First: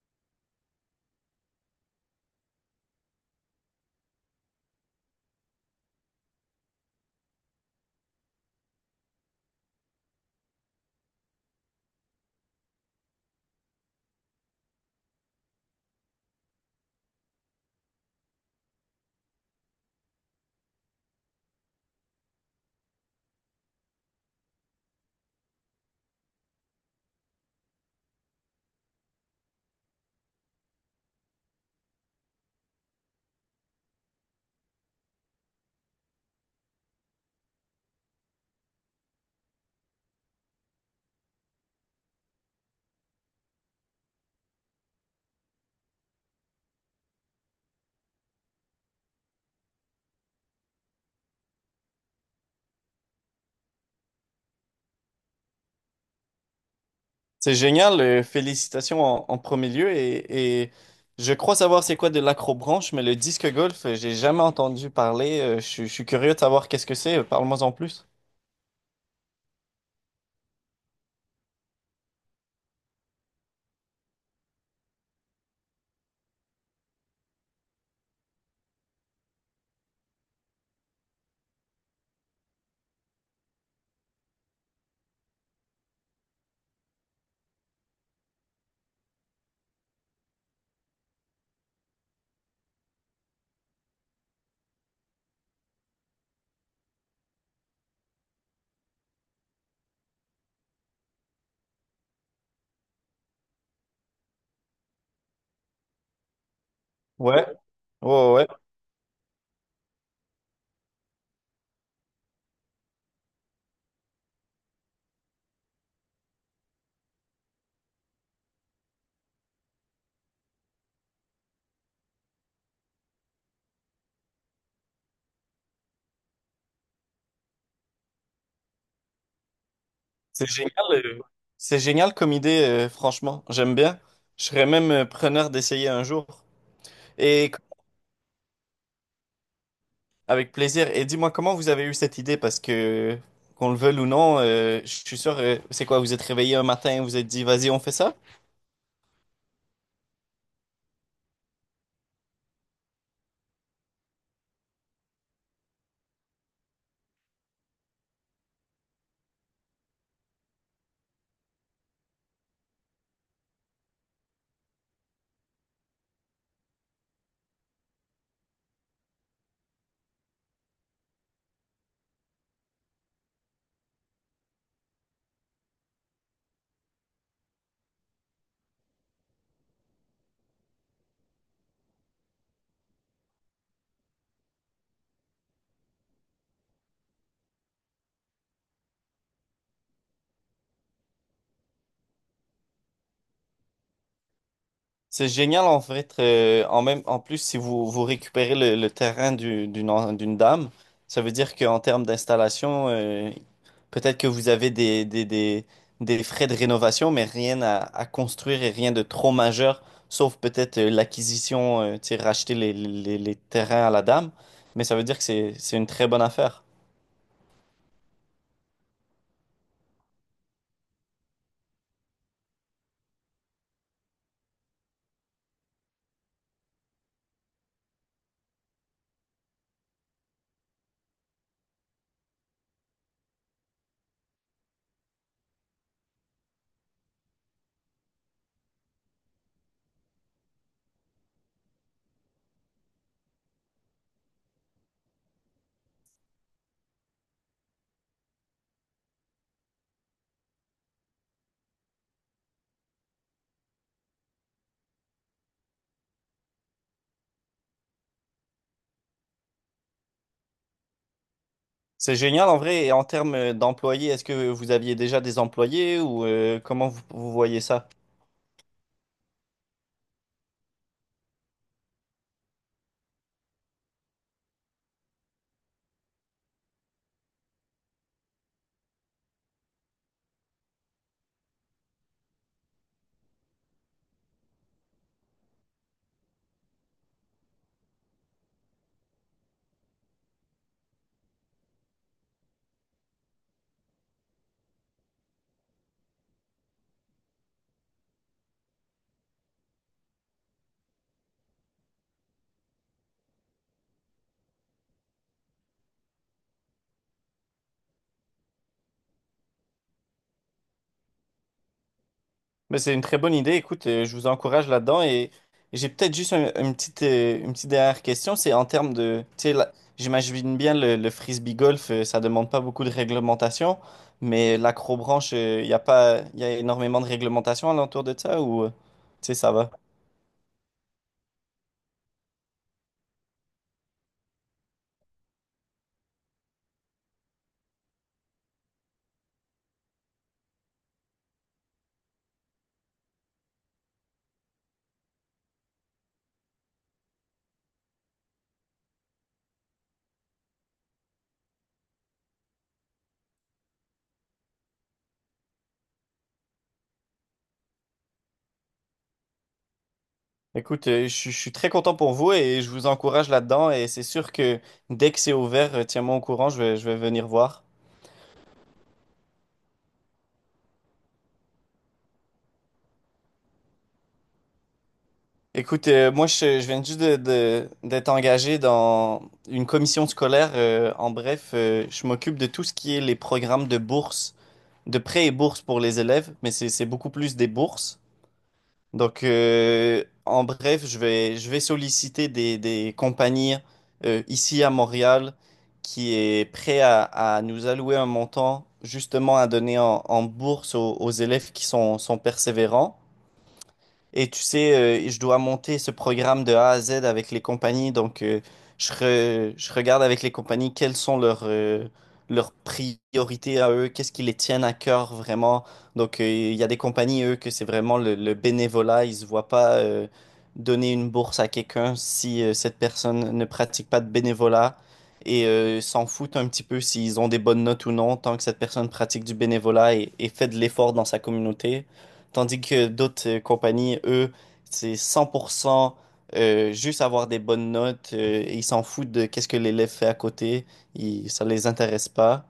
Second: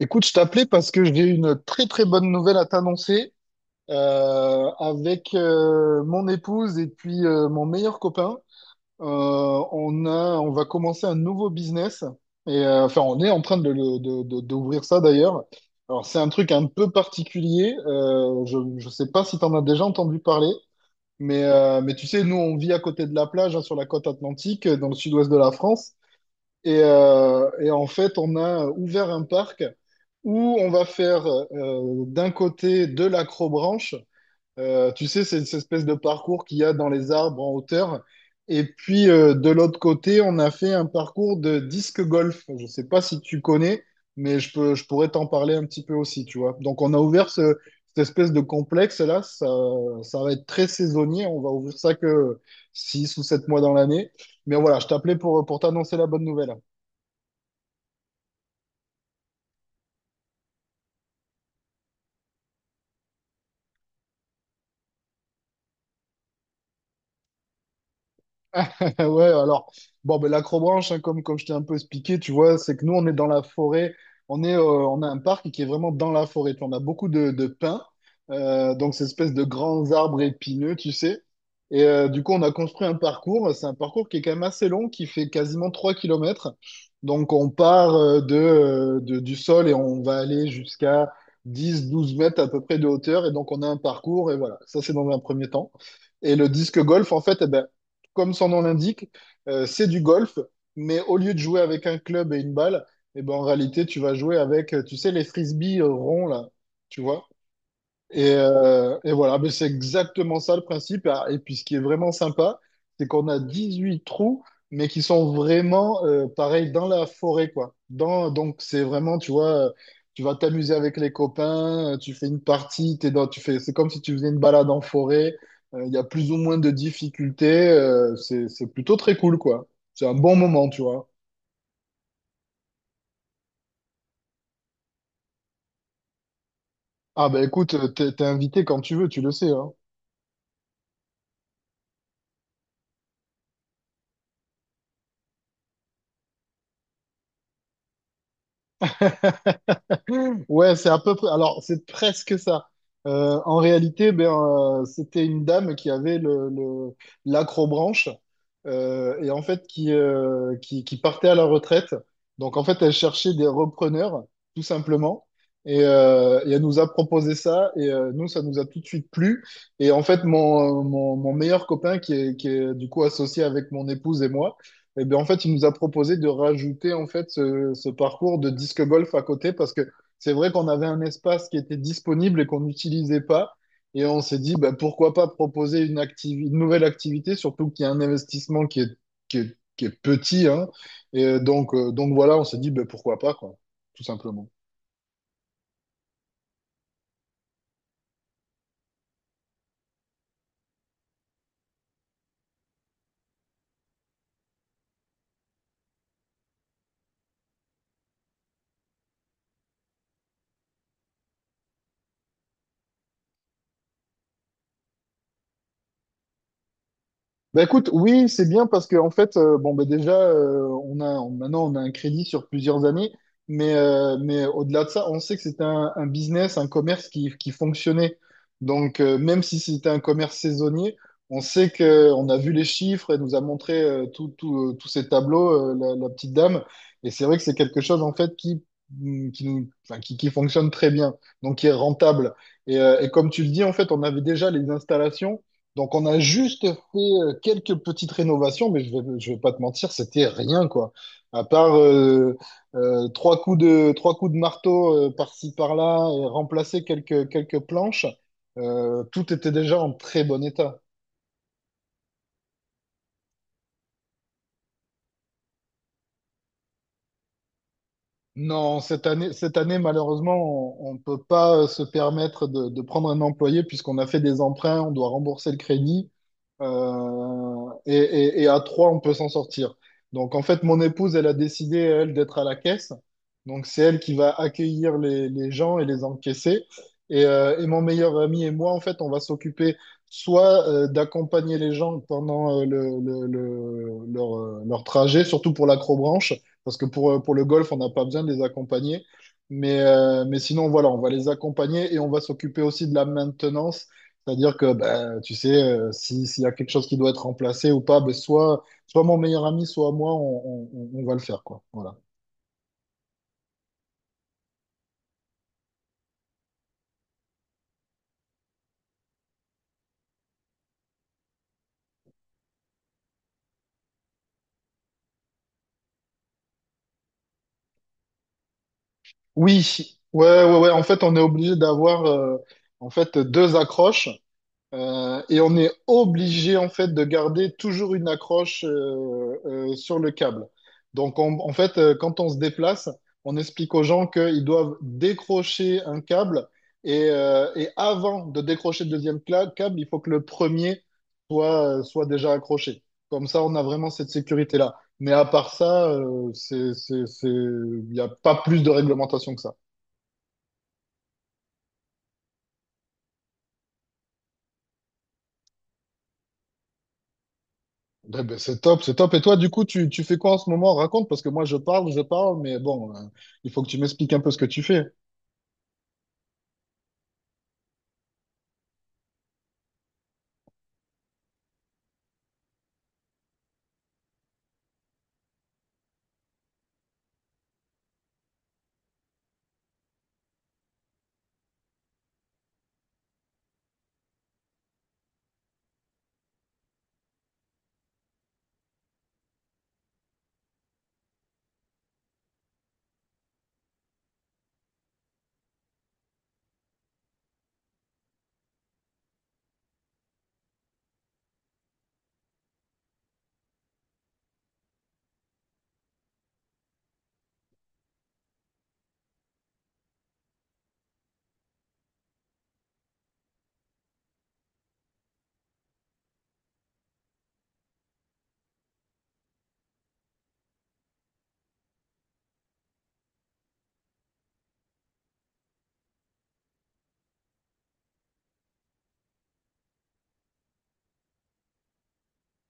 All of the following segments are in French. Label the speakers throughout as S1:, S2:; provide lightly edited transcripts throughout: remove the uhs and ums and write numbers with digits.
S1: Écoute, je t'appelais parce que j'ai une très très bonne nouvelle à t'annoncer. Avec mon épouse et puis mon meilleur copain. On va commencer un nouveau business et enfin on est en train de, le- de- d'ouvrir ça d'ailleurs. Alors c'est un truc un peu particulier. Je sais pas si t'en as déjà entendu parler, mais tu sais, nous on vit à côté de la plage, hein, sur la côte atlantique, dans le sud-ouest de la France. Et en fait, on a ouvert un parc où on va faire d'un côté de l'acrobranche. Tu sais, c'est cette espèce de parcours qu'il y a dans les arbres en hauteur. Et puis de l'autre côté, on a fait un parcours de disque golf. Je ne sais pas si tu connais, mais je pourrais t'en parler un petit peu aussi, tu vois. Donc on a ouvert cette espèce de complexe-là. Ça va être très saisonnier. On va ouvrir ça que 6 ou 7 mois dans l'année. Mais voilà, je t'appelais pour t'annoncer la bonne nouvelle.
S2: C'est génial, félicitations en premier lieu et je crois savoir c'est quoi de l'acrobranche, mais le disque golf, j'ai jamais entendu parler. Je suis curieux de savoir qu'est-ce que c'est. Parle-moi en plus.
S1: Ouais, alors, bon, ben, l'acrobranche, hein, comme je t'ai un peu expliqué, tu vois, c'est que nous, on est dans la forêt, on a un parc qui est vraiment dans la forêt. Tu vois, on a beaucoup de pins, donc ces espèces de grands arbres épineux, tu sais. Et du coup, on a construit un parcours, c'est un parcours qui est quand même assez long, qui fait quasiment 3 kilomètres. Donc, on part du sol et on va aller jusqu'à dix douze mètres à peu près de hauteur. Et donc, on a un parcours, et voilà, ça, c'est dans un premier temps. Et le disque golf, en fait, eh ben, comme son nom l'indique, c'est du golf, mais au lieu de jouer avec un club et une balle, eh ben, en réalité, tu vas jouer avec, tu sais, les frisbees ronds, là, tu vois?
S2: Ouais, ouais, ouais.
S1: Et voilà, mais c'est exactement ça le principe. Ah, et puis ce qui est vraiment sympa, c'est qu'on a 18 trous, mais qui sont vraiment pareils dans la forêt, quoi. Donc c'est vraiment, tu vois, tu vas t'amuser avec les copains, tu fais une partie, tu fais, c'est comme si tu faisais une balade en forêt. Il y a plus ou moins de difficultés. C'est plutôt très cool, quoi. C'est un bon
S2: C'est
S1: moment,
S2: génial,
S1: tu vois.
S2: euh, c'est génial comme idée, franchement. J'aime bien. Je serais même, preneur d'essayer un jour.
S1: Ah ben
S2: Et
S1: écoute, t'es invité quand tu veux, tu le sais, hein.
S2: avec plaisir. Et dis-moi comment vous avez eu cette idée, parce que qu'on le veuille ou non, je suis sûr. C'est quoi? Vous êtes réveillé un matin, vous êtes dit, vas-y, on fait ça?
S1: Ouais, c'est à peu près. Alors, c'est presque ça. En réalité, ben, c'était une dame qui avait l'acrobranche et en fait qui partait à la retraite. Donc, en fait, elle cherchait des repreneurs, tout simplement. Et elle nous a proposé ça. Et nous, ça nous a tout de suite plu. Et en fait, mon meilleur copain, qui est du coup associé avec mon épouse et moi, et ben, en fait, il nous a proposé de rajouter en fait ce parcours de disque golf à côté parce que c'est vrai qu'on avait un espace qui était disponible et qu'on n'utilisait pas. Et on s'est dit, bah, pourquoi pas proposer une nouvelle activité, surtout qu'il y a un investissement qui est petit, hein. Et donc voilà, on s'est dit, bah, pourquoi pas, quoi, tout simplement.
S2: C'est génial en fait. En plus, si vous récupérez le terrain d'une dame, ça veut dire qu'en termes d'installation, peut-être que vous avez des frais de rénovation, mais rien à construire et rien de trop majeur, sauf peut-être, l'acquisition, tu sais, racheter les terrains à la dame. Mais ça veut dire que c'est une très bonne affaire.
S1: Bah écoute, oui, c'est bien parce que en fait, bon bah déjà, maintenant on a un crédit sur plusieurs années, mais au-delà de ça, on sait que c'était un business, un commerce qui fonctionnait. Donc même si c'était un commerce saisonnier, on sait que on a vu les chiffres, elle nous a montré tout tout tous ces tableaux, la petite dame, et c'est vrai que c'est quelque chose en fait qui qui nous qui fonctionne très bien, donc qui est rentable. Et comme tu le dis, en fait, on avait déjà les installations. Donc on a juste fait quelques petites rénovations, mais je vais pas te mentir, c'était rien quoi. À part trois coups de marteau par-ci par-là et remplacer quelques planches, tout était déjà en très bon état.
S2: C'est génial en vrai. Et en termes, d'employés, est-ce que vous aviez déjà des employés ou, comment vous vous voyez ça?
S1: Non, cette année malheureusement, on ne peut pas se permettre de prendre un employé puisqu'on a fait des emprunts, on doit rembourser le crédit. Et à trois, on peut s'en sortir. Donc, en fait, mon épouse, elle a décidé, elle, d'être à la caisse. Donc, c'est elle qui va accueillir les gens et les encaisser. Et mon meilleur ami et moi, en fait, on va s'occuper soit d'accompagner les gens pendant leur trajet, surtout pour l'acrobranche, parce que pour le golf, on n'a pas besoin de les accompagner. Mais sinon, voilà, on va les accompagner et on va s'occuper aussi de la maintenance, c'est-à-dire que, ben, tu sais, si, s'il y a quelque chose qui doit être remplacé ou pas, ben, soit mon meilleur ami, soit moi, on va le faire, quoi. Voilà.
S2: Mais c'est une très bonne idée. Écoute, je vous encourage là-dedans et j'ai peut-être juste une petite dernière question. C'est en termes de, tu sais, j'imagine bien le frisbee golf, ça demande pas beaucoup de réglementation, mais l'acrobranche, il y a pas, il y a énormément de réglementation alentour de ça ou, tu sais, ça va.
S1: Oui, ouais. En fait, on est obligé d'avoir, en fait, deux accroches. Et on est obligé en fait de garder toujours une accroche sur le câble. En fait, quand on se déplace, on explique aux gens qu'ils doivent décrocher un câble et avant de décrocher le câble, il faut que le premier soit déjà accroché. Comme ça, on a vraiment cette sécurité-là. Mais à part ça, il n'y a pas plus de réglementation que ça.
S2: Écoute, je suis très content pour vous et je vous encourage là-dedans et c'est sûr que dès que c'est ouvert, tiens-moi au courant, je vais venir voir.
S1: Ben, ben, c'est top, c'est top. Et toi, du coup, tu fais quoi en ce moment? Raconte, parce que moi, je parle, mais bon, il faut que tu m'expliques un peu ce que tu fais.
S2: Écoute, moi, je viens juste d'être engagé dans une commission scolaire. En bref, je m'occupe de tout ce qui est les programmes de bourse, de prêts et bourses pour les élèves, mais c'est beaucoup plus des bourses. Donc, en bref, je vais solliciter des compagnies, ici à Montréal qui est prêt à nous allouer un montant justement à donner en bourse aux élèves qui sont persévérants. Et tu sais, je dois monter ce programme de A à Z avec les compagnies. Donc, je regarde avec les compagnies quelles sont leurs priorités à eux, qu'est-ce qui les tiennent à cœur vraiment. Donc, il y a des compagnies, eux, que c'est vraiment le bénévolat. Ils ne se voient pas, donner une bourse à quelqu'un si, cette personne ne pratique pas de bénévolat. Et, s'en foutent un petit peu s'ils ont des bonnes notes ou non, tant que cette personne pratique du bénévolat et fait de l'effort dans sa communauté. Tandis que d'autres, compagnies, eux, c'est 100%, juste avoir des bonnes notes, et ils s'en foutent de qu'est-ce que l'élève fait à côté. Ça les intéresse pas.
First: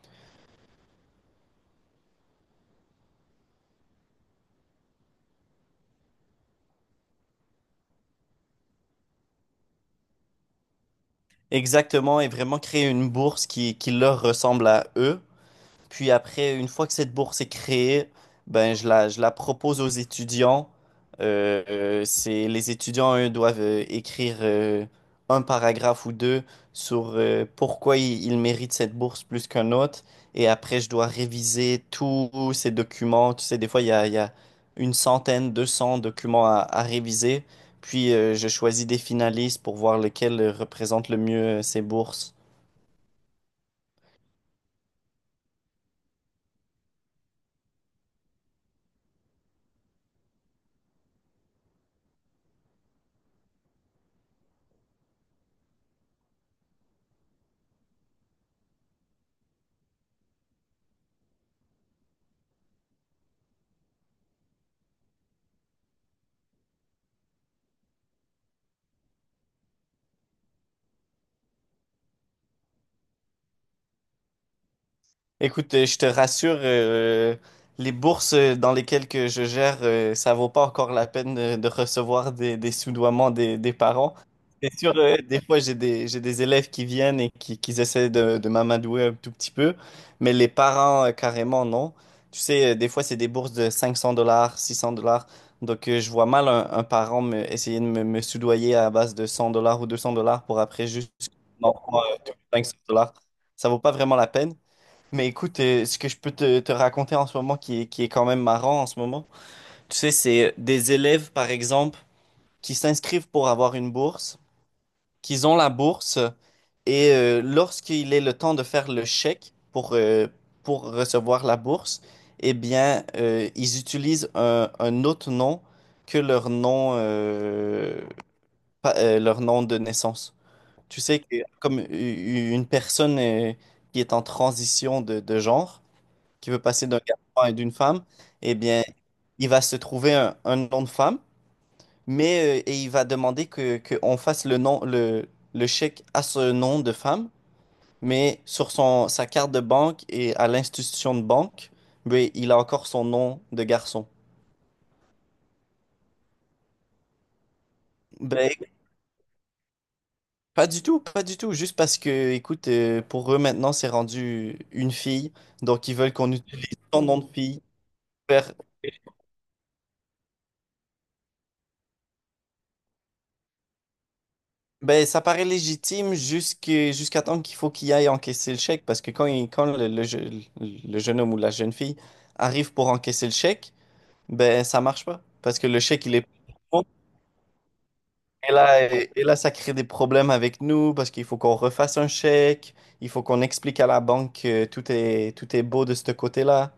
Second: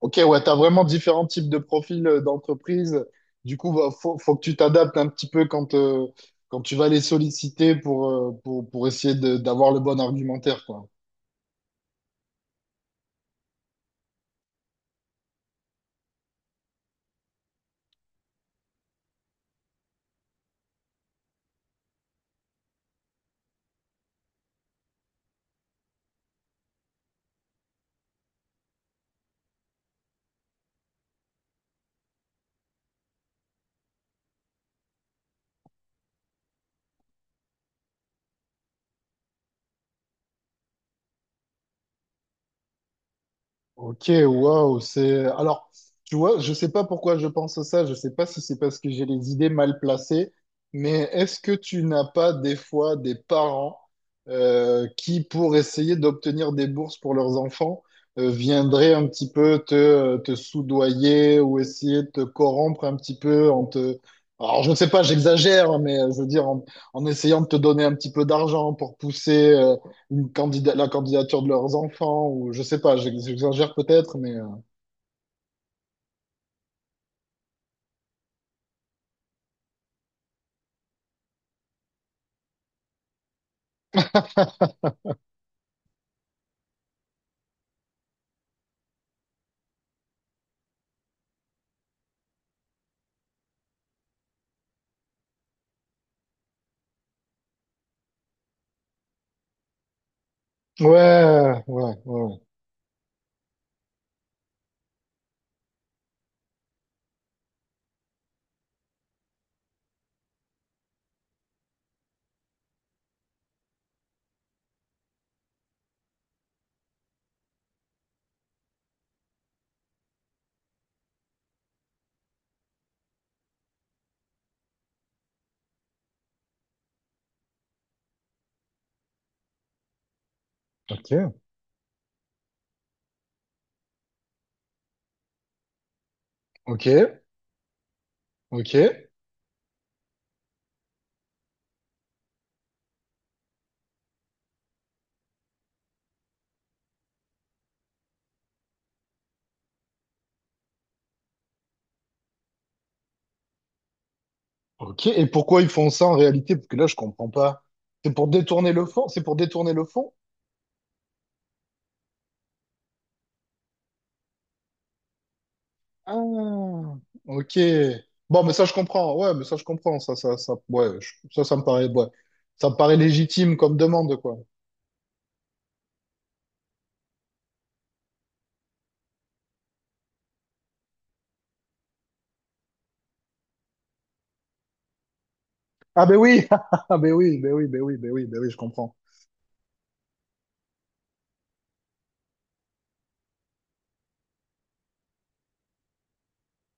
S1: Ok, ouais, tu as vraiment différents types de profils d'entreprise. Du coup, faut que tu t'adaptes un petit peu quand tu vas les solliciter pour essayer d'avoir le bon argumentaire, quoi.
S2: Exactement, et vraiment créer une bourse qui leur ressemble à eux. Puis après, une fois que cette bourse est créée, ben je la propose aux étudiants. Les étudiants, eux, doivent, écrire, un paragraphe ou deux sur, pourquoi ils méritent cette bourse plus qu'un autre. Et après, je dois réviser tous ces documents. Tu sais, des fois, il y a une centaine, 200 documents à réviser. Puis, je choisis des finalistes pour voir lequel, représente le mieux, ces bourses.
S1: Ok, waouh, c'est... Alors, tu vois, je sais pas pourquoi je pense à ça, je sais pas si c'est parce que j'ai les idées mal placées, mais est-ce que tu n'as pas des fois des parents qui, pour essayer d'obtenir des bourses pour leurs enfants, viendraient un petit peu te soudoyer ou essayer de te corrompre un petit peu en te... Alors, je ne sais pas, j'exagère, mais je veux dire, en essayant de te donner un petit peu d'argent pour pousser... la candidature de leurs enfants, ou je sais pas, j'exagère peut-être, mais...
S2: Écoute, je te rassure, les bourses, dans lesquelles que je gère, ça vaut pas encore la peine de recevoir des soudoiements des parents. C'est sûr, des fois, j'ai des élèves qui viennent et qui essaient de m'amadouer un tout petit peu, mais les parents, carrément, non. Tu sais, des fois, c'est des bourses de 500 dollars, 600 dollars. Donc, je vois mal un parent, essayer me soudoyer à base de 100 $ ou 200 $ pour après juste un enfant, de
S1: Ouais.
S2: 500 dollars. Ça vaut pas vraiment la peine. Mais écoute, ce que je peux te raconter en ce moment qui est quand même marrant en ce moment, tu sais, c'est, des élèves, par exemple, qui s'inscrivent pour avoir une bourse, qu'ils ont la bourse, et, lorsqu'il est le temps de faire le chèque pour recevoir la bourse, eh bien, ils utilisent un autre nom que leur nom, leur nom de naissance. Tu
S1: Ok,
S2: sais, que comme une personne, qui est en transition de genre, qui veut
S1: ok,
S2: passer d'un garçon et d'une femme, eh
S1: ok,
S2: bien, il va se trouver un nom de femme, et il va demander qu'on fasse le chèque à ce nom de femme, mais sur sa carte de banque et à l'institution de banque, ben, il a encore son nom de garçon.
S1: ok. Et pourquoi ils font ça en réalité? Parce que là, je comprends pas. C'est pour
S2: Ben,
S1: détourner le fond? C'est pour détourner le fond?
S2: pas du tout, pas du tout, juste parce que, écoute, pour eux maintenant, c'est rendu une fille, donc ils veulent qu'on utilise
S1: Ah,
S2: son nom de
S1: ok.
S2: fille. Pour
S1: Bon, mais
S2: faire.
S1: ça, je comprends. Ouais, mais ça, je comprends. Ouais, ça, ça me paraît, ouais. Ça me paraît légitime comme demande, quoi.
S2: Ben, ça paraît légitime jusqu'à temps qu'il faut qu'il aille encaisser le chèque parce que quand le jeune homme ou la jeune fille arrive pour encaisser le chèque, ben ça marche pas parce que le chèque
S1: Ah,
S2: il
S1: ben
S2: est pas
S1: oui!
S2: bon,
S1: Ah, ben oui,
S2: et
S1: je
S2: là
S1: comprends.
S2: et, et là ça crée des problèmes avec nous parce qu'il faut qu'on refasse un chèque, il faut qu'on explique à la banque que tout est beau de ce côté-là.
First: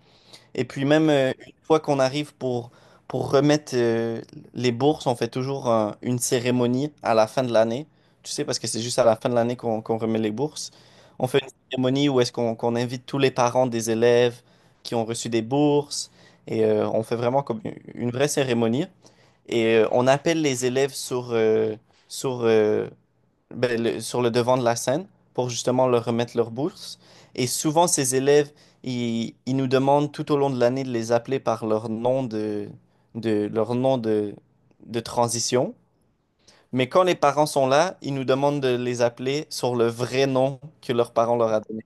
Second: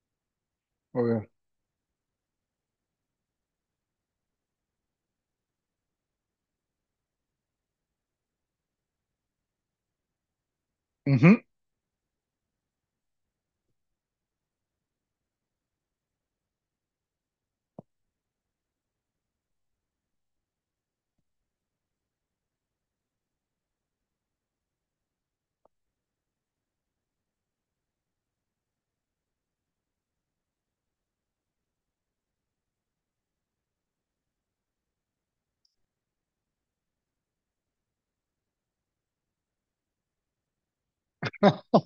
S2: Et puis même,
S1: Ouais.
S2: une fois qu'on arrive pour remettre, les bourses, on fait toujours une cérémonie à la fin de l'année. Tu sais, parce que c'est juste à la fin de l'année qu'on remet les bourses. On fait
S1: Mhm.
S2: une cérémonie où est-ce qu'on invite tous les parents des élèves qui ont reçu des bourses. Et, on fait vraiment comme une vraie cérémonie. Et, on appelle les élèves sur, euh, sur le devant de la scène pour justement leur remettre leur bourse. Et souvent, ces élèves, ils nous demandent tout au long de l'année de les appeler par leur nom de transition. Mais quand les parents sont là, ils nous demandent de les appeler sur le vrai nom que leurs parents leur a donné.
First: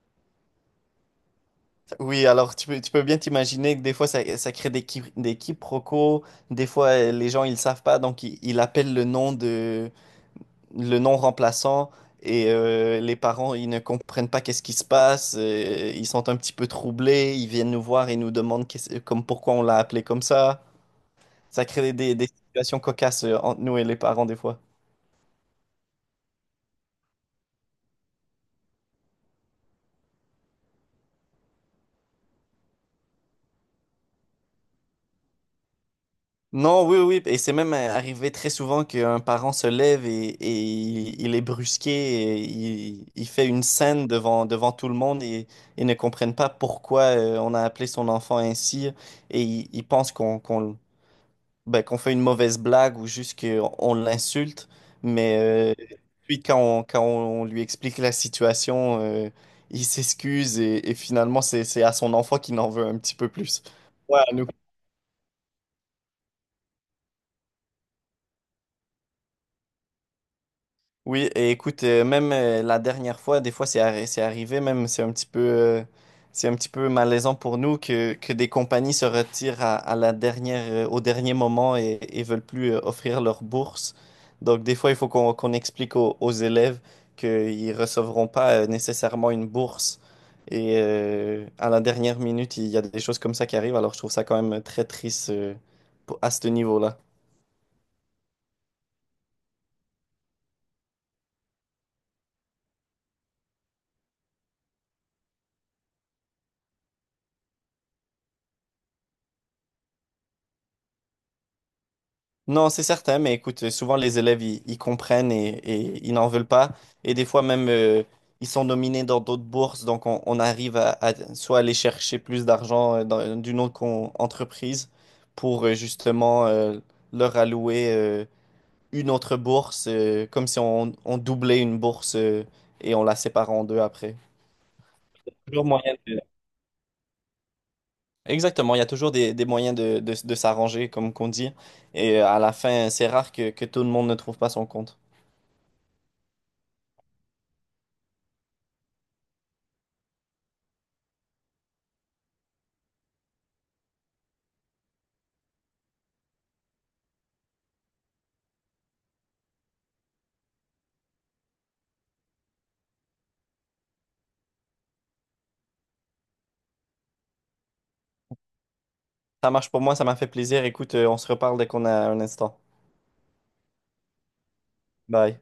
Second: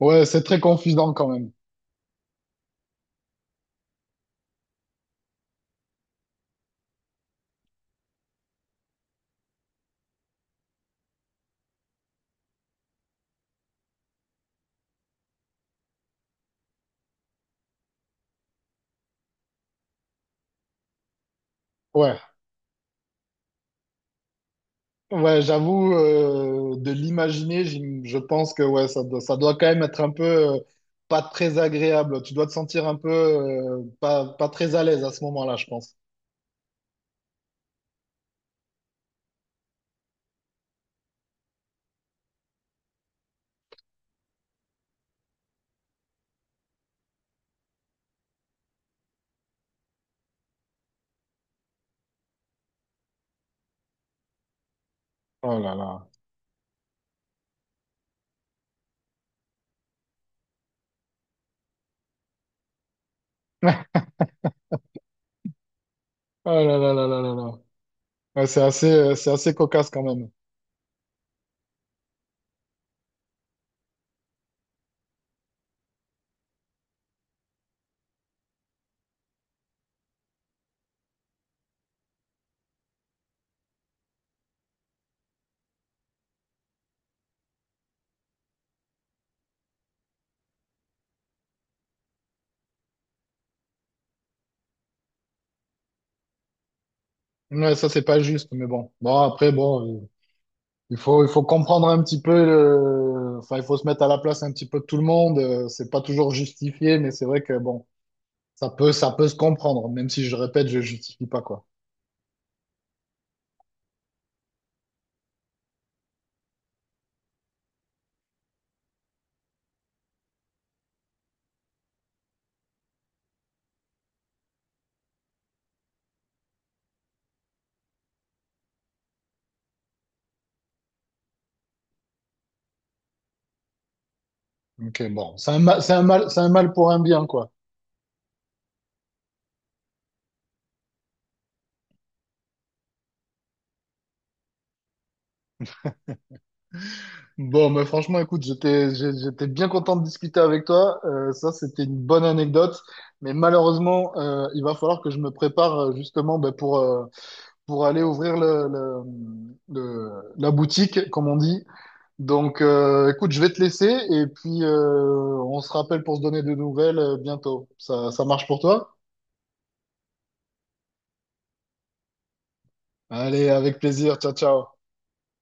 S1: Ouais, c'est très confusant quand même.
S2: Oui, alors tu peux bien t'imaginer que des fois, ça crée des quiproquos. Des fois, les gens, ils savent pas, donc ils appellent le non remplaçant, et, les parents, ils ne comprennent pas qu'est-ce qui se passe, ils sont un petit peu troublés, ils viennent nous voir et nous demandent comme pourquoi on l'a appelé comme ça. Ça crée
S1: Ouais.
S2: des situations cocasses, entre nous et les parents des fois.
S1: Ouais, j'avoue, de l'imaginer, je pense que ouais, ça doit quand même être un peu pas très agréable. Tu dois te sentir un peu pas très à l'aise à ce moment-là, je pense.
S2: Non, oui, oui, et c'est même, arrivé très souvent qu'un parent se lève et il est brusqué, il fait une scène devant tout le monde et ne comprennent pas pourquoi, on a appelé son enfant ainsi et ils pensent ben, qu'on fait une mauvaise blague ou juste qu'on l'insulte,
S1: Oh
S2: mais
S1: là
S2: euh,
S1: là.
S2: puis quand on lui explique la situation, il s'excuse et finalement c'est à son enfant qu'il en veut un petit peu plus. Ouais, à nous.
S1: Oh là là là là là là. Ouais, c'est assez cocasse quand même.
S2: Oui, et écoute, même la dernière fois, des fois c'est arrivé, même c'est un petit peu malaisant pour nous que des compagnies se retirent à la dernière, au dernier moment et veulent plus, offrir leur bourse. Donc des fois, il faut qu'on explique aux élèves qu'ils recevront pas, nécessairement une bourse. Et, à la dernière minute, il y a des choses comme ça qui arrivent. Alors je trouve ça quand même très triste, à ce niveau-là.
S1: Ouais, ça, c'est pas juste, mais bon. Bon, après, bon, il faut comprendre un petit peu le... Enfin, il faut se mettre à la place un petit peu de tout le monde. C'est pas toujours justifié, mais c'est vrai que, bon. Ça peut se comprendre, même si je répète, je justifie pas, quoi.
S2: Non, c'est certain, mais écoute, souvent les élèves, ils comprennent et ils n'en veulent pas. Et des fois même, ils sont nominés dans d'autres bourses, donc on arrive à soit aller chercher plus d'argent, d'une autre entreprise pour, justement, leur allouer, une autre bourse, comme si on doublait une bourse, et on la sépare en deux après.
S1: Ok, bon,
S2: Toujours moyen de.
S1: c'est un mal pour un bien, quoi.
S2: Exactement, il y a toujours des moyens de s'arranger, comme qu'on dit. Et, à la fin, c'est rare que tout le monde ne trouve pas son compte.
S1: Bon, mais franchement, écoute, j'étais bien content de discuter avec toi. Ça, c'était une bonne anecdote, mais malheureusement, il va falloir que je me prépare justement ben, pour aller ouvrir le- la boutique, comme on dit. Donc, écoute, je vais te laisser et puis on se rappelle pour se donner de nouvelles bientôt. Ça marche pour toi?
S2: Ça marche pour moi, ça m'a fait plaisir. Écoute, on se reparle dès qu'on a un instant.
S1: Allez, avec plaisir. Ciao, ciao.
S2: Bye.